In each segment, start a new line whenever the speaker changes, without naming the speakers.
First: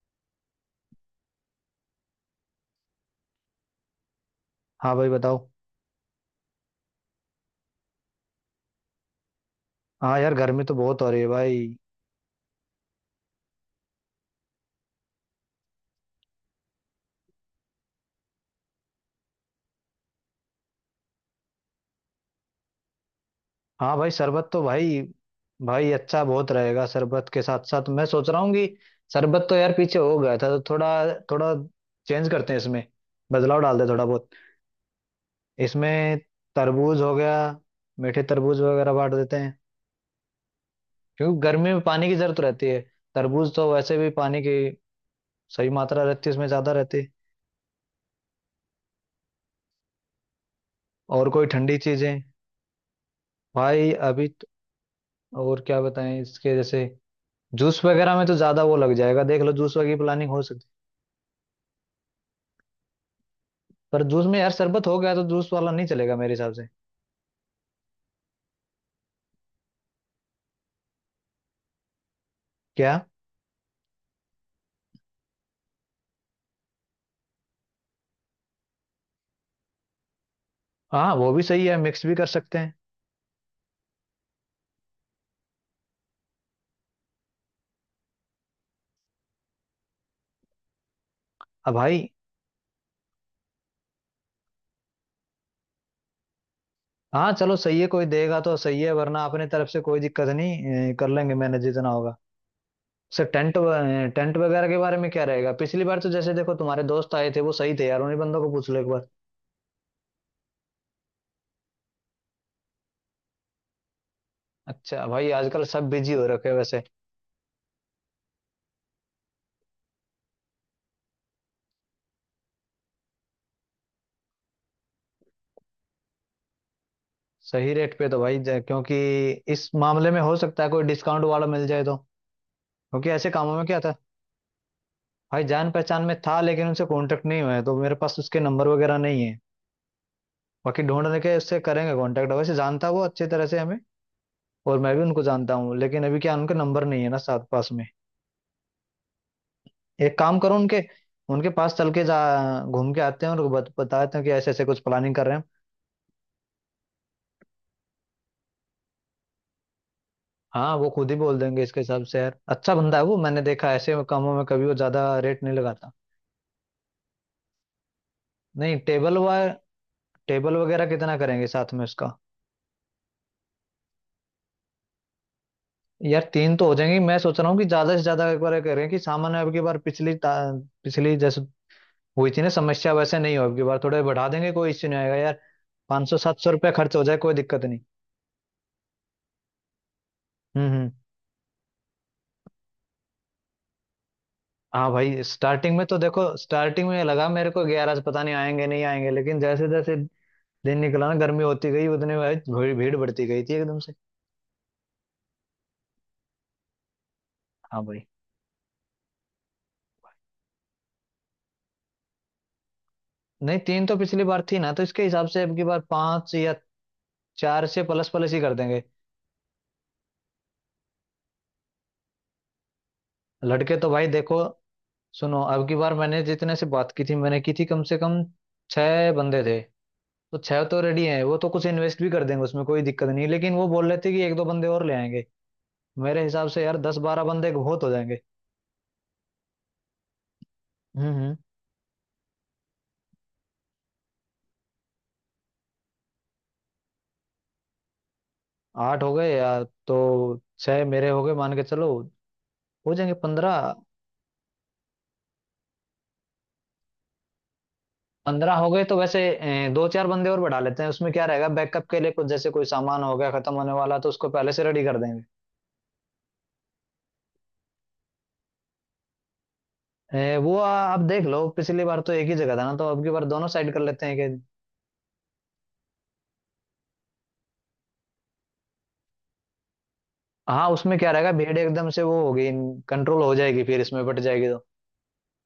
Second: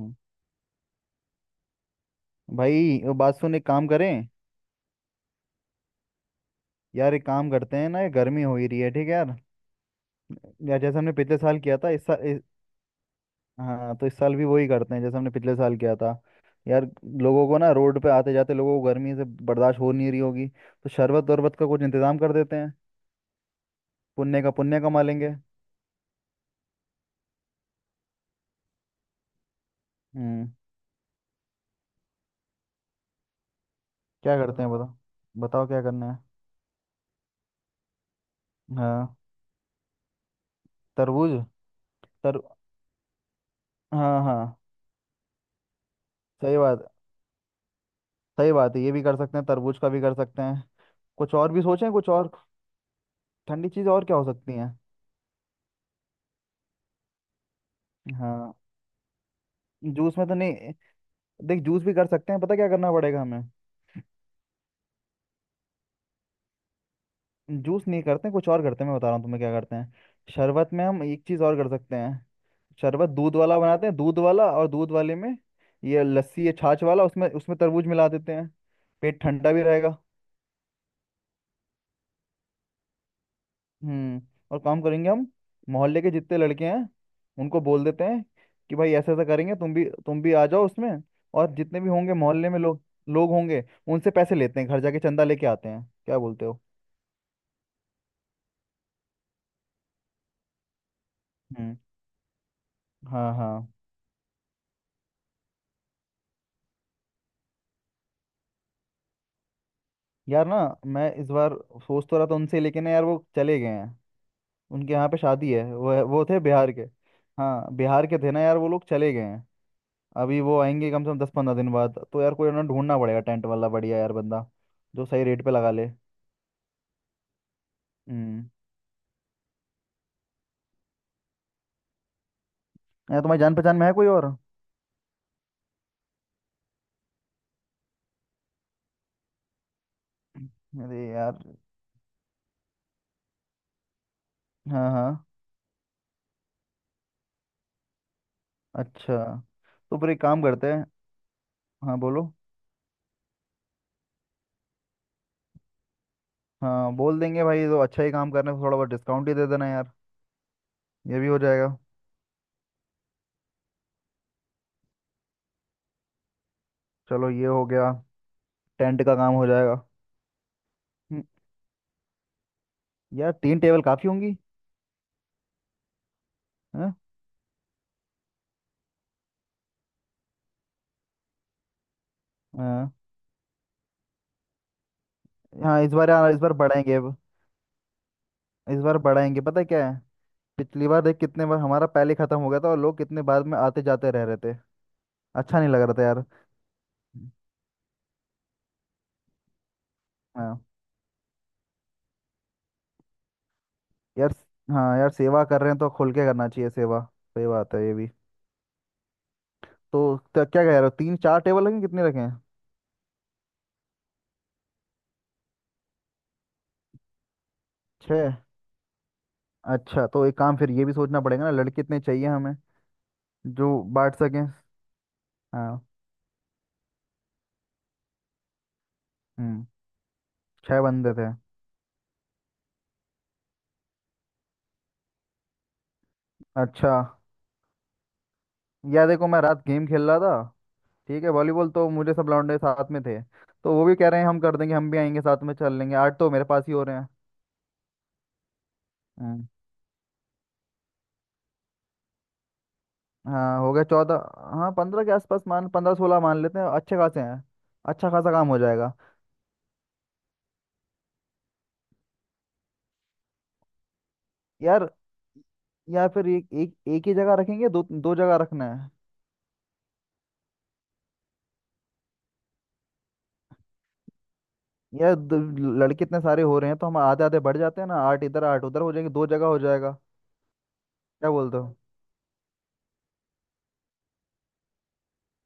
हम्म। भाई वो बात सुन, एक काम करें।
हाँ भाई बताओ।
यार एक काम करते हैं ना, ये गर्मी हो ही रही है, ठीक है यार।
हाँ यार, गर्मी तो
यार जैसे
बहुत हो
हमने
रही है
पिछले साल
भाई।
किया था इस साल हाँ, तो इस साल भी वही करते हैं जैसे हमने पिछले साल किया था यार। लोगों को ना, रोड पे आते जाते लोगों को गर्मी से बर्दाश्त हो नहीं रही होगी, तो शरबत वरबत का कुछ इंतजाम कर देते हैं।
हाँ भाई,
पुण्य
शरबत
का
तो
पुण्य
भाई।
कमा लेंगे।
भाई अच्छा बहुत रहेगा, शरबत के साथ साथ मैं सोच रहा हूँ कि शरबत तो यार पीछे हो गया था,
हम्म।
तो थोड़ा थोड़ा चेंज करते हैं इसमें। बदलाव डाल दे थोड़ा बहुत।
क्या करते हैं बताओ। बताओ क्या करना
इसमें
है।
तरबूज हो गया। मीठे तरबूज वगैरह बांट
हाँ।
देते हैं, क्योंकि
तरबूज।
गर्मी में पानी की जरूरत
तर
रहती है। तरबूज तो वैसे भी
हाँ
पानी की
हाँ।
सही मात्रा रहती है, उसमें
सही
ज्यादा
बात।
रहती है।
सही बात है, ये भी कर सकते हैं, तरबूज का भी कर सकते हैं।
और
कुछ
कोई
और भी
ठंडी
सोचें, कुछ
चीजें।
और। ठंडी चीज
भाई
और क्या हो
अभी
सकती है।
और क्या बताएं इसके जैसे। जूस वगैरह में तो
हाँ।
ज्यादा वो लग जाएगा, देख लो जूस वगैरह की
जूस में
प्लानिंग
तो
हो सकती है,
नहीं। देख, जूस भी कर सकते हैं, पता क्या करना पड़ेगा हमें।
पर जूस में यार शरबत हो गया तो जूस वाला नहीं चलेगा मेरे हिसाब से।
जूस नहीं करते, कुछ और करते हैं, मैं बता रहा हूँ तुम्हें क्या करते हैं। शरबत में हम एक चीज और कर सकते हैं।
क्या?
शरबत दूध वाला बनाते हैं, दूध वाला, और दूध वाले में ये लस्सी, ये छाछ वाला, उसमें उसमें तरबूज मिला देते हैं। पेट ठंडा भी रहेगा।
हाँ, वो भी सही है, मिक्स भी कर सकते हैं।
हम्म। और काम करेंगे हम। मोहल्ले के जितने लड़के हैं उनको बोल देते हैं कि भाई ऐसा ऐसा करेंगे, तुम भी आ जाओ उसमें। और
अब
जितने भी
भाई।
होंगे मोहल्ले में लोग, लोग होंगे, उनसे पैसे लेते हैं, घर जाके चंदा लेके आते हैं, क्या बोलते हो।
हाँ चलो, सही है, कोई देगा तो सही है, वरना अपने तरफ से कोई दिक्कत नहीं, कर लेंगे मैनेज
हम्म।
जितना होगा। सर,
हाँ हाँ।
टेंट वगैरह के बारे में क्या रहेगा? पिछली बार तो जैसे देखो तुम्हारे दोस्त आए थे, वो सही थे यार, उन्हीं बंदों को पूछ लो एक बार।
यार ना, मैं इस बार सोच तो रहा था उनसे, लेकिन ना यार वो चले गए हैं। उनके
अच्छा
यहाँ पे
भाई,
शादी है,
आजकल सब
वो
बिजी
वो
हो
थे
रखे हैं
बिहार के।
वैसे।
हाँ, बिहार के थे ना यार, वो लोग चले गए हैं। अभी वो आएंगे कम से कम 10 15 दिन बाद, तो यार कोई ना, ढूंढना पड़ेगा टेंट वाला बढ़िया यार बंदा, जो सही रेट पे लगा ले।
सही रेट पे तो भाई
हम्म।
क्योंकि इस मामले में हो सकता है कोई डिस्काउंट वाला मिल जाए तो, क्योंकि
यार
ऐसे
तुम्हारी जान
कामों में
पहचान
क्या।
में है कोई और?
भाई जान पहचान में था, लेकिन उनसे कांटेक्ट नहीं हुआ है तो मेरे पास उसके नंबर वगैरह नहीं है। बाकी
अरे
ढूंढने के
यार।
उससे करेंगे कांटेक्ट, वैसे जानता है वो अच्छे तरह से हमें। और
हाँ
मैं भी उनको
हाँ।
जानता हूँ, लेकिन अभी क्या उनके नंबर नहीं है ना साथ पास में।
अच्छा, तो फिर
एक
एक
काम
काम
करो,
करते
उनके
हैं।
उनके पास चल
हाँ
के जा।
बोलो।
घूम के आते हैं और बताते हैं कि ऐसे ऐसे कुछ प्लानिंग कर रहे हैं।
हाँ बोल देंगे भाई, तो अच्छा ही, काम करने को थोड़ा बहुत डिस्काउंट ही दे देना यार।
हाँ वो खुद ही
ये भी
बोल
हो
देंगे
जाएगा।
इसके हिसाब से, यार अच्छा बंदा है वो, मैंने देखा ऐसे कामों में कभी वो ज्यादा रेट नहीं लगाता।
चलो ये हो गया।
नहीं,
टेंट का काम हो जाएगा।
टेबल वगैरह कितना
हम्म,
करेंगे साथ में उसका?
यार 3 टेबल काफ़ी होंगी।
यार तीन तो हो
हाँ
जाएंगे। मैं सोच रहा हूँ कि ज्यादा से ज्यादा एक बार ये करें कि सामान्य अब की बार पिछली जैसे हुई थी ना समस्या,
हाँ।
वैसे नहीं हो अब की बार, थोड़े बढ़ा देंगे, कोई इश्यू नहीं आएगा यार।
हाँ, इस
पाँच
बार
सौ
यार, इस
सात सौ
बार
रुपया
बढ़ाएंगे
खर्च हो
अब।
जाए, कोई दिक्कत नहीं।
इस बार बढ़ाएंगे, पता है क्या है।
हम्म,
पिछली
हम्म।
बार देख कितने बार हमारा पहले ख़त्म हो गया था, और लोग कितने बाद में आते जाते रह रहे थे।
हाँ भाई,
अच्छा नहीं
स्टार्टिंग
लग
में
रहा
तो
था यार।
देखो, स्टार्टिंग में ये लगा मेरे को 11, पता नहीं आएंगे नहीं आएंगे, लेकिन जैसे जैसे
हाँ
दिन निकला ना, गर्मी होती गई उतने भाई भीड़ भीड़ बढ़ती गई थी एकदम से।
यार। हाँ यार, सेवा कर रहे हैं तो खुल के करना चाहिए सेवा। सही बात
हाँ
है ये
भाई।
भी। तो क्या क्या कह रहे हो, 3 4 टेबल रखें, कितने रखें।
नहीं, तीन तो पिछली बार थी ना, तो इसके हिसाब से अब की बार पाँच या चार से प्लस प्लस
छः।
ही कर देंगे।
अच्छा, तो एक काम, फिर ये भी सोचना पड़ेगा ना, लड़के इतने चाहिए हमें, जो
लड़के तो भाई
बांट
देखो।
सकें।
सुनो, अब की
हाँ।
बार मैंने जितने से बात की थी मैंने की थी, कम से कम छह बंदे थे।
हम्म।
तो छह तो
छः
रेडी
बंदे
हैं,
थे।
वो तो कुछ इन्वेस्ट भी कर देंगे, उसमें कोई दिक्कत नहीं, लेकिन वो बोल रहे थे कि एक दो बंदे और ले आएंगे। मेरे हिसाब से यार
अच्छा।
10 12 बंदे बहुत हो जाएंगे।
यार देखो, मैं रात गेम खेल रहा था,
हम्म,
ठीक है
हम्म।
वॉलीबॉल, तो मुझे सब लौंडे साथ में थे, तो वो भी कह रहे हैं हम कर देंगे, हम भी आएंगे साथ में चल लेंगे, 8 तो मेरे पास ही हो रहे हैं।
आठ हो गए
हम्म,
यार तो छह मेरे हो गए मान के चलो। हो जाएंगे 15।
हाँ, हो गया चौदह। हाँ, पंद्रह के आसपास मान, 15 16 मान लेते हैं, अच्छे खासे हैं। अच्छा खासा काम
पंद्रह
हो
हो गए
जाएगा।
तो वैसे दो चार बंदे और बढ़ा लेते हैं, उसमें क्या रहेगा बैकअप के लिए, कुछ जैसे कोई सामान हो गया खत्म होने वाला तो उसको पहले से रेडी
यार,
कर देंगे।
या फिर एक एक एक ही जगह रखेंगे, दो दो जगह रखना है।
आप देख लो, पिछली बार तो एक ही जगह था ना, तो अब की बार दोनों साइड कर लेते हैं कि
यार लड़के इतने सारे हो रहे हैं, तो हम आधे आधे बढ़ जाते हैं ना, आठ इधर आठ उधर हो जाएंगे, दो जगह हो जाएगा।
हाँ, उसमें क्या
क्या
रहेगा, भीड़
बोलते हो।
एकदम से वो होगी कंट्रोल हो जाएगी, फिर इसमें बट जाएगी तो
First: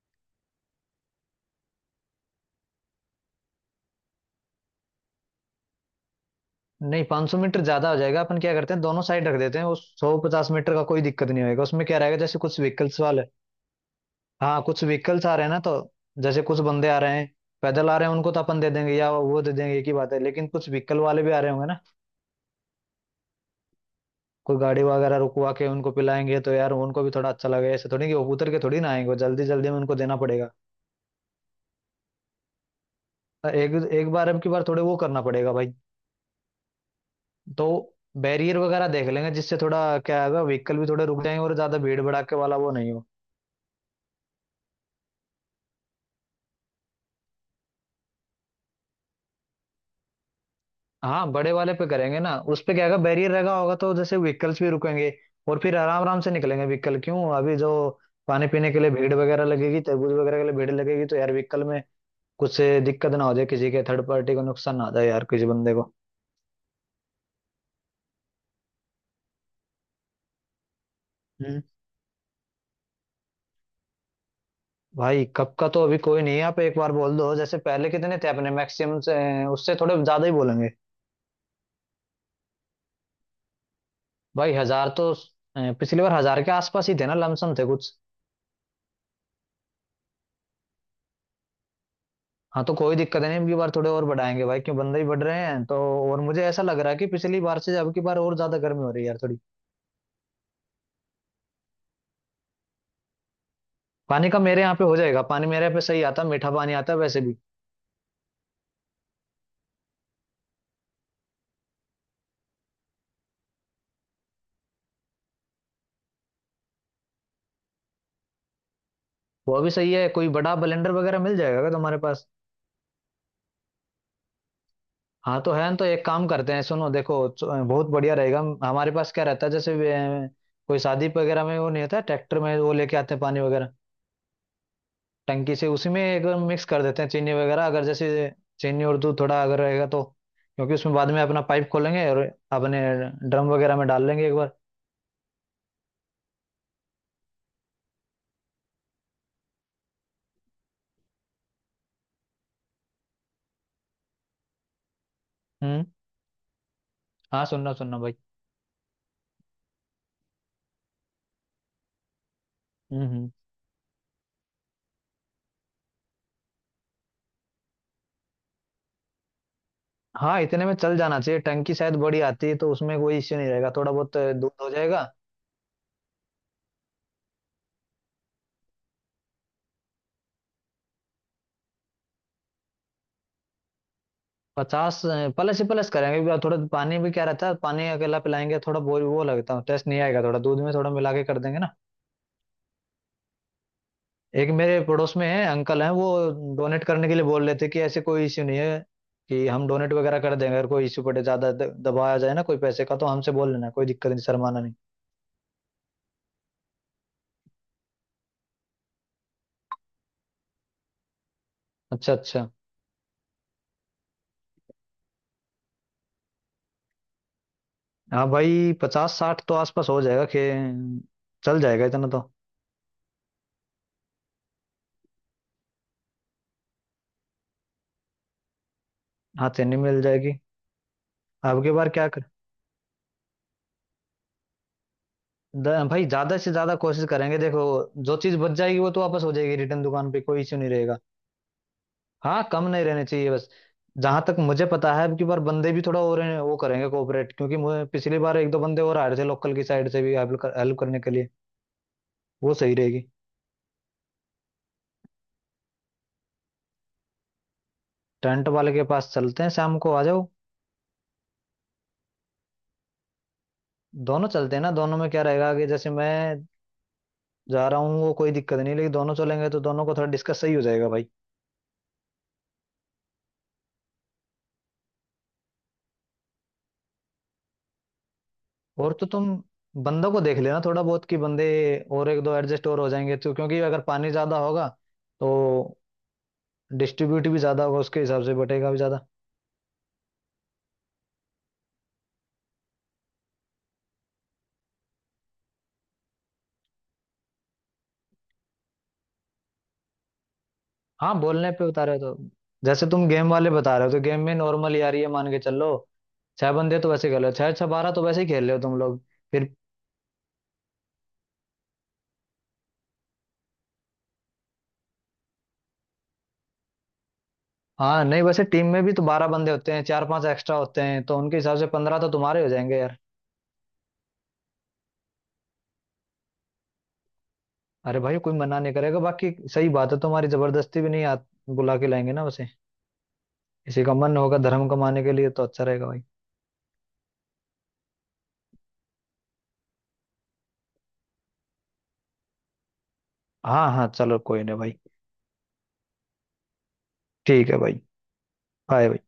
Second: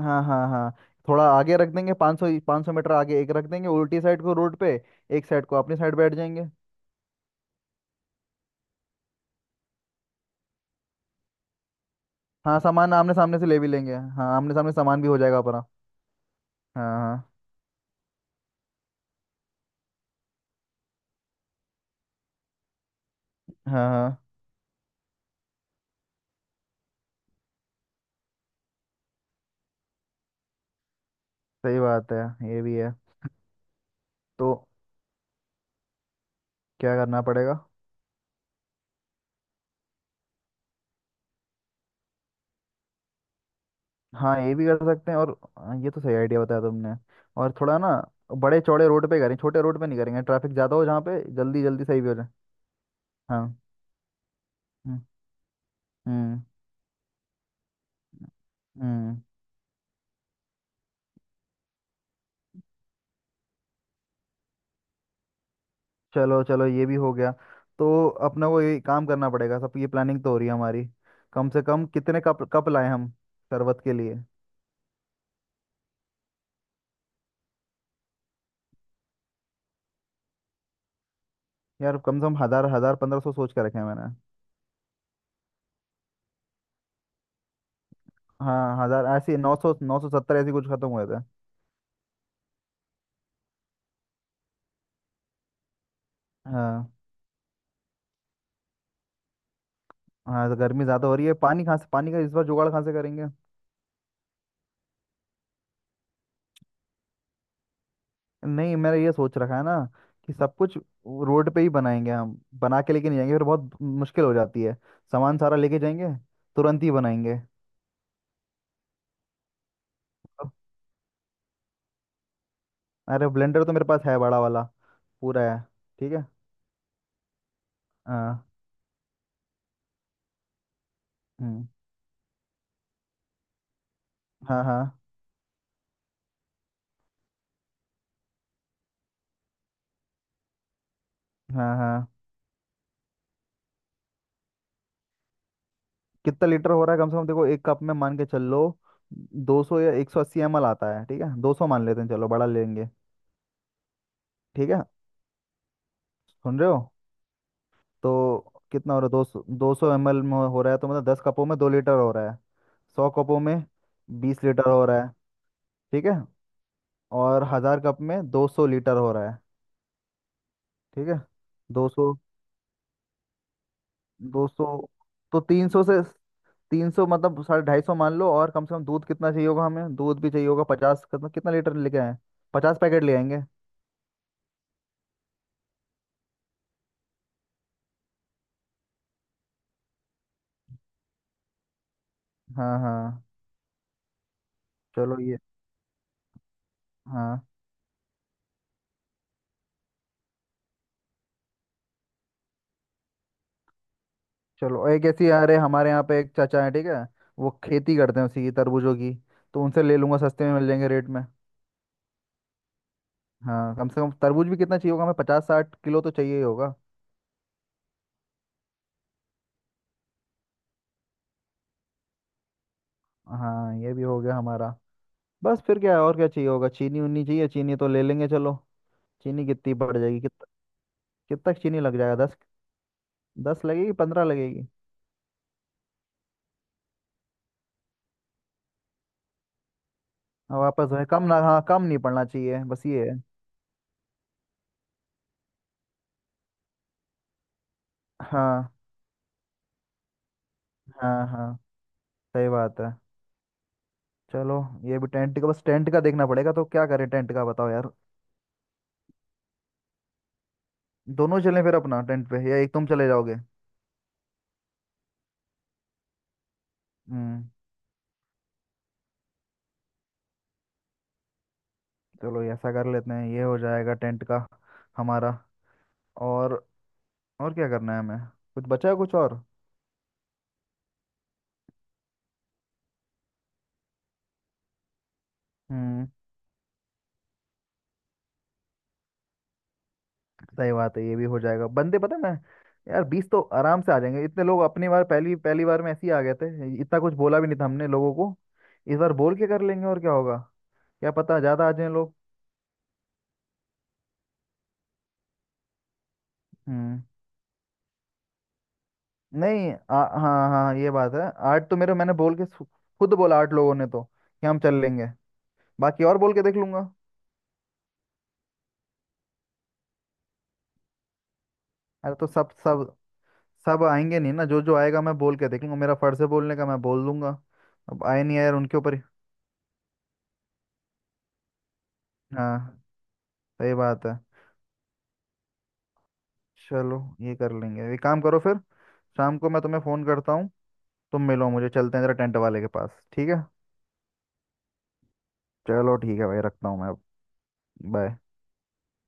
हाँ हाँ हाँ। थोड़ा आगे रख देंगे, 500 500 मीटर आगे एक रख देंगे उल्टी साइड को रोड पे। एक साइड को अपनी साइड बैठ जाएंगे।
नहीं, 500 मीटर ज्यादा हो जाएगा। अपन क्या करते हैं दोनों साइड रख देते हैं, वो 150 मीटर का कोई दिक्कत नहीं होगा, उसमें क्या रहेगा जैसे
हाँ,
कुछ
सामान
व्हीकल्स
आमने
वाले,
सामने से ले भी लेंगे, हाँ आमने
हाँ
सामने
कुछ
सामान भी हो
व्हीकल्स आ
जाएगा
रहे हैं ना
अपना।
तो जैसे कुछ बंदे आ
हाँ
रहे हैं,
हाँ।
पैदल आ रहे हैं उनको तो अपन दे देंगे या वो दे देंगे, एक ही बात है, लेकिन कुछ व्हीकल वाले भी आ रहे होंगे ना,
हाँ हाँ।
कोई गाड़ी वगैरह रुकवा के उनको पिलाएंगे तो यार उनको भी थोड़ा अच्छा लगेगा, ऐसे थोड़ी कि वो उतर के थोड़ी ना आएंगे, वो जल्दी जल्दी में उनको देना पड़ेगा।
सही बात है ये भी है।
एक एक बार अब की बार
तो
थोड़े वो करना पड़ेगा भाई।
क्या करना पड़ेगा?
तो बैरियर वगैरह देख लेंगे, जिससे थोड़ा क्या है व्हीकल भी थोड़े रुक जाएंगे और ज्यादा भीड़ भड़ाके वाला वो नहीं हो।
हाँ ये भी कर सकते हैं, और हाँ, ये तो सही आइडिया बताया तुमने। और थोड़ा ना, बड़े चौड़े रोड पे करें, छोटे रोड पे नहीं करेंगे, ट्रैफिक ज़्यादा हो जहाँ पे,
हाँ बड़े
जल्दी
वाले
जल्दी
पे
सही भी हो
करेंगे
जाए।
ना, उस पे क्या होगा बैरियर
हाँ।
लगा होगा तो जैसे व्हीकल्स भी
हम्म।
रुकेंगे और फिर आराम आराम से
हम्म।
निकलेंगे व्हीकल, क्यों अभी जो पानी पीने के लिए भीड़
हम्म।
वगैरह लगेगी, तरबूज वगैरह के लिए भीड़ लगेगी तो यार व्हीकल में कुछ से दिक्कत ना हो जाए, किसी के थर्ड पार्टी को नुकसान ना हो जाए यार किसी बंदे को।
चलो चलो, ये भी हो गया। तो अपना को ये काम करना पड़ेगा, सब ये प्लानिंग तो हो रही है हमारी। कम
हम्म।
से कम कितने कप कप लाए हम, शरबत के लिए।
भाई कब का तो अभी कोई नहीं है, आप एक बार बोल दो जैसे पहले कितने थे अपने मैक्सिमम से, उससे थोड़े ज्यादा ही बोलेंगे।
यार कम से कम हज़ार, 1000 1500 सोच के रखे हैं मैंने।
भाई 1000 तो पिछली बार 1000 के आसपास ही थे ना, लमसम थे कुछ।
हाँ हज़ार, ऐसे नौ सौ, 970 ऐसे कुछ खत्म हुए थे।
हाँ तो कोई दिक्कत नहीं, अबकी बार थोड़े और बढ़ाएंगे भाई, क्यों बंदे ही बढ़ रहे हैं तो। और मुझे ऐसा लग
हाँ।
रहा है कि पिछली बार से अब की बार और ज्यादा गर्मी हो रही है यार थोड़ी।
हाँ तो गर्मी ज़्यादा हो रही है, पानी, कहाँ से पानी का इस बार जुगाड़ कहाँ से करेंगे।
पानी का मेरे यहाँ पे हो जाएगा, पानी मेरे यहाँ पे सही आता, मीठा पानी आता है वैसे भी।
नहीं, मेरा ये सोच रखा है ना कि सब कुछ वो रोड पे ही बनाएंगे, हम बना के लेके नहीं जाएंगे, फिर बहुत मुश्किल हो जाती है। सामान सारा लेके जाएंगे, तुरंत ही बनाएंगे।
वो भी सही है, कोई
अब-
बड़ा ब्लेंडर वगैरह मिल जाएगा क्या तुम्हारे पास?
अरे ब्लेंडर तो मेरे पास है, बड़ा वाला,
हाँ
पूरा
तो
है।
है न, तो एक
ठीक है।
काम करते हैं, सुनो देखो बहुत बढ़िया रहेगा,
हाँ।
हमारे पास क्या रहता है जैसे कोई शादी वगैरह में
हम्म,
वो नहीं होता, ट्रैक्टर में वो लेके आते हैं पानी वगैरह,
हाँ हाँ।
टंकी से, उसी में अगर मिक्स कर देते हैं चीनी वगैरह अगर जैसे चीनी और दूध थोड़ा अगर रहेगा तो, क्योंकि उसमें बाद में अपना पाइप
हाँ हाँ।
खोलेंगे और अपने ड्रम वगैरह में डाल लेंगे एक बार।
कितना लीटर हो रहा है कम से कम, देखो, एक कप में मान के चल लो। 200 या 180 ml आता है, ठीक है, 200 मान लेते हैं, चलो बड़ा लेंगे। ठीक है।
हम्म।
सुन रहे हो?
हाँ सुनना सुनना भाई।
तो कितना हो रहा है, 200 200 ml में हो रहा है, तो मतलब 10 कपों में 2 लीटर हो रहा है।
हम्म,
सौ
हम्म।
कपों में बीस लीटर हो रहा है। ठीक है। और 1000 कप में 200 लीटर हो रहा है।
हाँ, इतने में चल
ठीक
जाना
है।
चाहिए, टंकी
दो
शायद
सौ।
बड़ी आती है तो उसमें कोई इश्यू नहीं रहेगा, थोड़ा बहुत
दो
दूध
सौ।
हो जाएगा।
तो 300 से, 300 मतलब 250 मान लो। और कम से कम दूध कितना चाहिए होगा हमें, दूध भी चाहिए होगा 50, कितना कितना लीटर लेके आए। 50 पैकेट ले आएंगे।
पचास प्लस ही प्लस करेंगे क्योंकि थोड़ा पानी भी क्या रहता है, पानी अकेला पिलाएंगे थोड़ा वो लगता है टेस्ट नहीं आएगा, थोड़ा दूध में थोड़ा मिला के कर देंगे ना।
हाँ हाँ।
एक मेरे पड़ोस
चलो
में
ये।
है अंकल हैं, वो डोनेट करने के लिए
हाँ।
बोल रहे थे कि ऐसे कोई इश्यू नहीं है, कि हम डोनेट वगैरह कर देंगे, अगर कोई इश्यू पड़े ज्यादा दबाया जाए ना कोई पैसे का तो हमसे बोल लेना, कोई दिक्कत नहीं, शर्माना नहीं।
चलो एक ऐसी, अरे हमारे यहाँ पे एक चाचा है, ठीक है, वो खेती करते हैं उसी की, तरबूजों की, तो उनसे ले लूंगा, सस्ते में मिल जाएंगे रेट में।
अच्छा, अच्छा।
हाँ, कम से कम तरबूज भी कितना चाहिए होगा हमें, 50 60 किलो तो चाहिए ही होगा।
हाँ भाई 50 60 तो आसपास हो जाएगा, खे चल जाएगा इतना तो।
हाँ ये भी हो गया हमारा। बस फिर क्या है, और क्या चाहिए होगा, चीनी उनी चाहिए, चीनी तो ले लेंगे चलो। चीनी
हाँ,
कितनी
चेन्नई
पड़
मिल
जाएगी,
जाएगी।
कितना, कितना
अब की
चीनी
बार
लग
क्या कर
जाएगा, दस, दस लगेगी, पंद्रह लगेगी।
भाई ज्यादा से ज्यादा कोशिश करेंगे, देखो जो चीज बच जाएगी वो तो वापस हो जाएगी रिटर्न दुकान पे, कोई इश्यू
और
नहीं
वापस
रहेगा।
वही, कम ना, हाँ कम नहीं पड़ना
हाँ
चाहिए
कम नहीं
बस
रहने
ये है।
चाहिए बस। जहां तक मुझे पता है अब की बार बंदे भी थोड़ा और वो करेंगे कोऑपरेट, क्योंकि मुझे पिछली बार एक दो
हाँ
बंदे और आ रहे थे लोकल की साइड से भी हेल्प करने के
हाँ
लिए।
हाँ। सही
वो सही
बात है।
रहेगी।
चलो, ये भी टेंट का, बस टेंट का देखना पड़ेगा, तो क्या करें, टेंट का बताओ यार।
टेंट वाले के पास चलते हैं, शाम को आ जाओ।
दोनों चलें फिर अपना टेंट पे, या एक तुम चले जाओगे।
दोनों चलते हैं ना, दोनों में क्या रहेगा कि जैसे मैं
हम्म।
जा रहा हूँ वो कोई दिक्कत नहीं, लेकिन दोनों चलेंगे तो दोनों को थोड़ा डिस्कस सही हो जाएगा भाई।
चलो ये ऐसा कर लेते हैं, ये हो जाएगा टेंट का हमारा। और और क्या करना है हमें, कुछ बचा
और
है
तो
कुछ
तुम
और।
बंदों को देख लेना थोड़ा बहुत कि बंदे और एक दो एडजस्ट और हो जाएंगे तो, क्योंकि अगर पानी ज्यादा होगा तो
हम्म।
डिस्ट्रीब्यूट भी ज्यादा होगा, उसके हिसाब से बटेगा भी ज्यादा।
सही बात है, ये भी हो जाएगा, बंदे पता है ना। यार 20 तो आराम से आ जाएंगे, इतने लोग अपनी बार, पहली पहली बार में ऐसे ही आ गए थे, इतना कुछ बोला भी नहीं था हमने लोगों को। इस बार बोल के कर लेंगे, और क्या होगा, क्या
हाँ
पता
बोलने पे
ज्यादा आ जाए
उतारे
लोग।
तो जैसे तुम गेम वाले बता रहे हो, तो गेम में नॉर्मल यार ये मान के चल लो छह बंदे तो
हम्म।
वैसे खेल रहे हो, छह छह 12 तो वैसे ही खेल रहे हो तुम लोग, फिर
नहीं हाँ हाँ, ये बात है। आठ तो मेरे, मैंने बोल के खुद बोला, 8 लोगों ने तो कि हम चल लेंगे, बाकी और बोल के देख लूंगा।
हाँ नहीं, वैसे टीम में भी तो 12 बंदे होते हैं, चार पांच एक्स्ट्रा होते हैं, तो उनके हिसाब से 15 तो
अरे तो
तुम्हारे हो
सब
जाएंगे
सब,
यार।
सब आएंगे नहीं ना, जो जो आएगा मैं बोल के देख लूंगा, मेरा फर्ज है बोलने का, मैं बोल दूंगा।
अरे
अब
भाई
आए
कोई
नहीं आए, यार
मना नहीं
उनके ऊपर
करेगा, बाकी सही बात है, तुम्हारी जबरदस्ती भी नहीं बुला के लाएंगे ना उसे।
हाँ सही
किसी का
बात
मन
है।
होगा धर्म कमाने के लिए तो अच्छा रहेगा भाई।
चलो ये कर लेंगे, एक काम करो फिर, शाम को मैं तुम्हें फ़ोन करता हूँ, तुम मिलो मुझे, चलते हैं जरा टेंट वाले के पास, ठीक है।
हाँ हाँ चलो, कोई नहीं भाई।
चलो ठीक है भाई, रखता हूँ मैं।
ठीक है भाई।
बाय।
बाय भाई।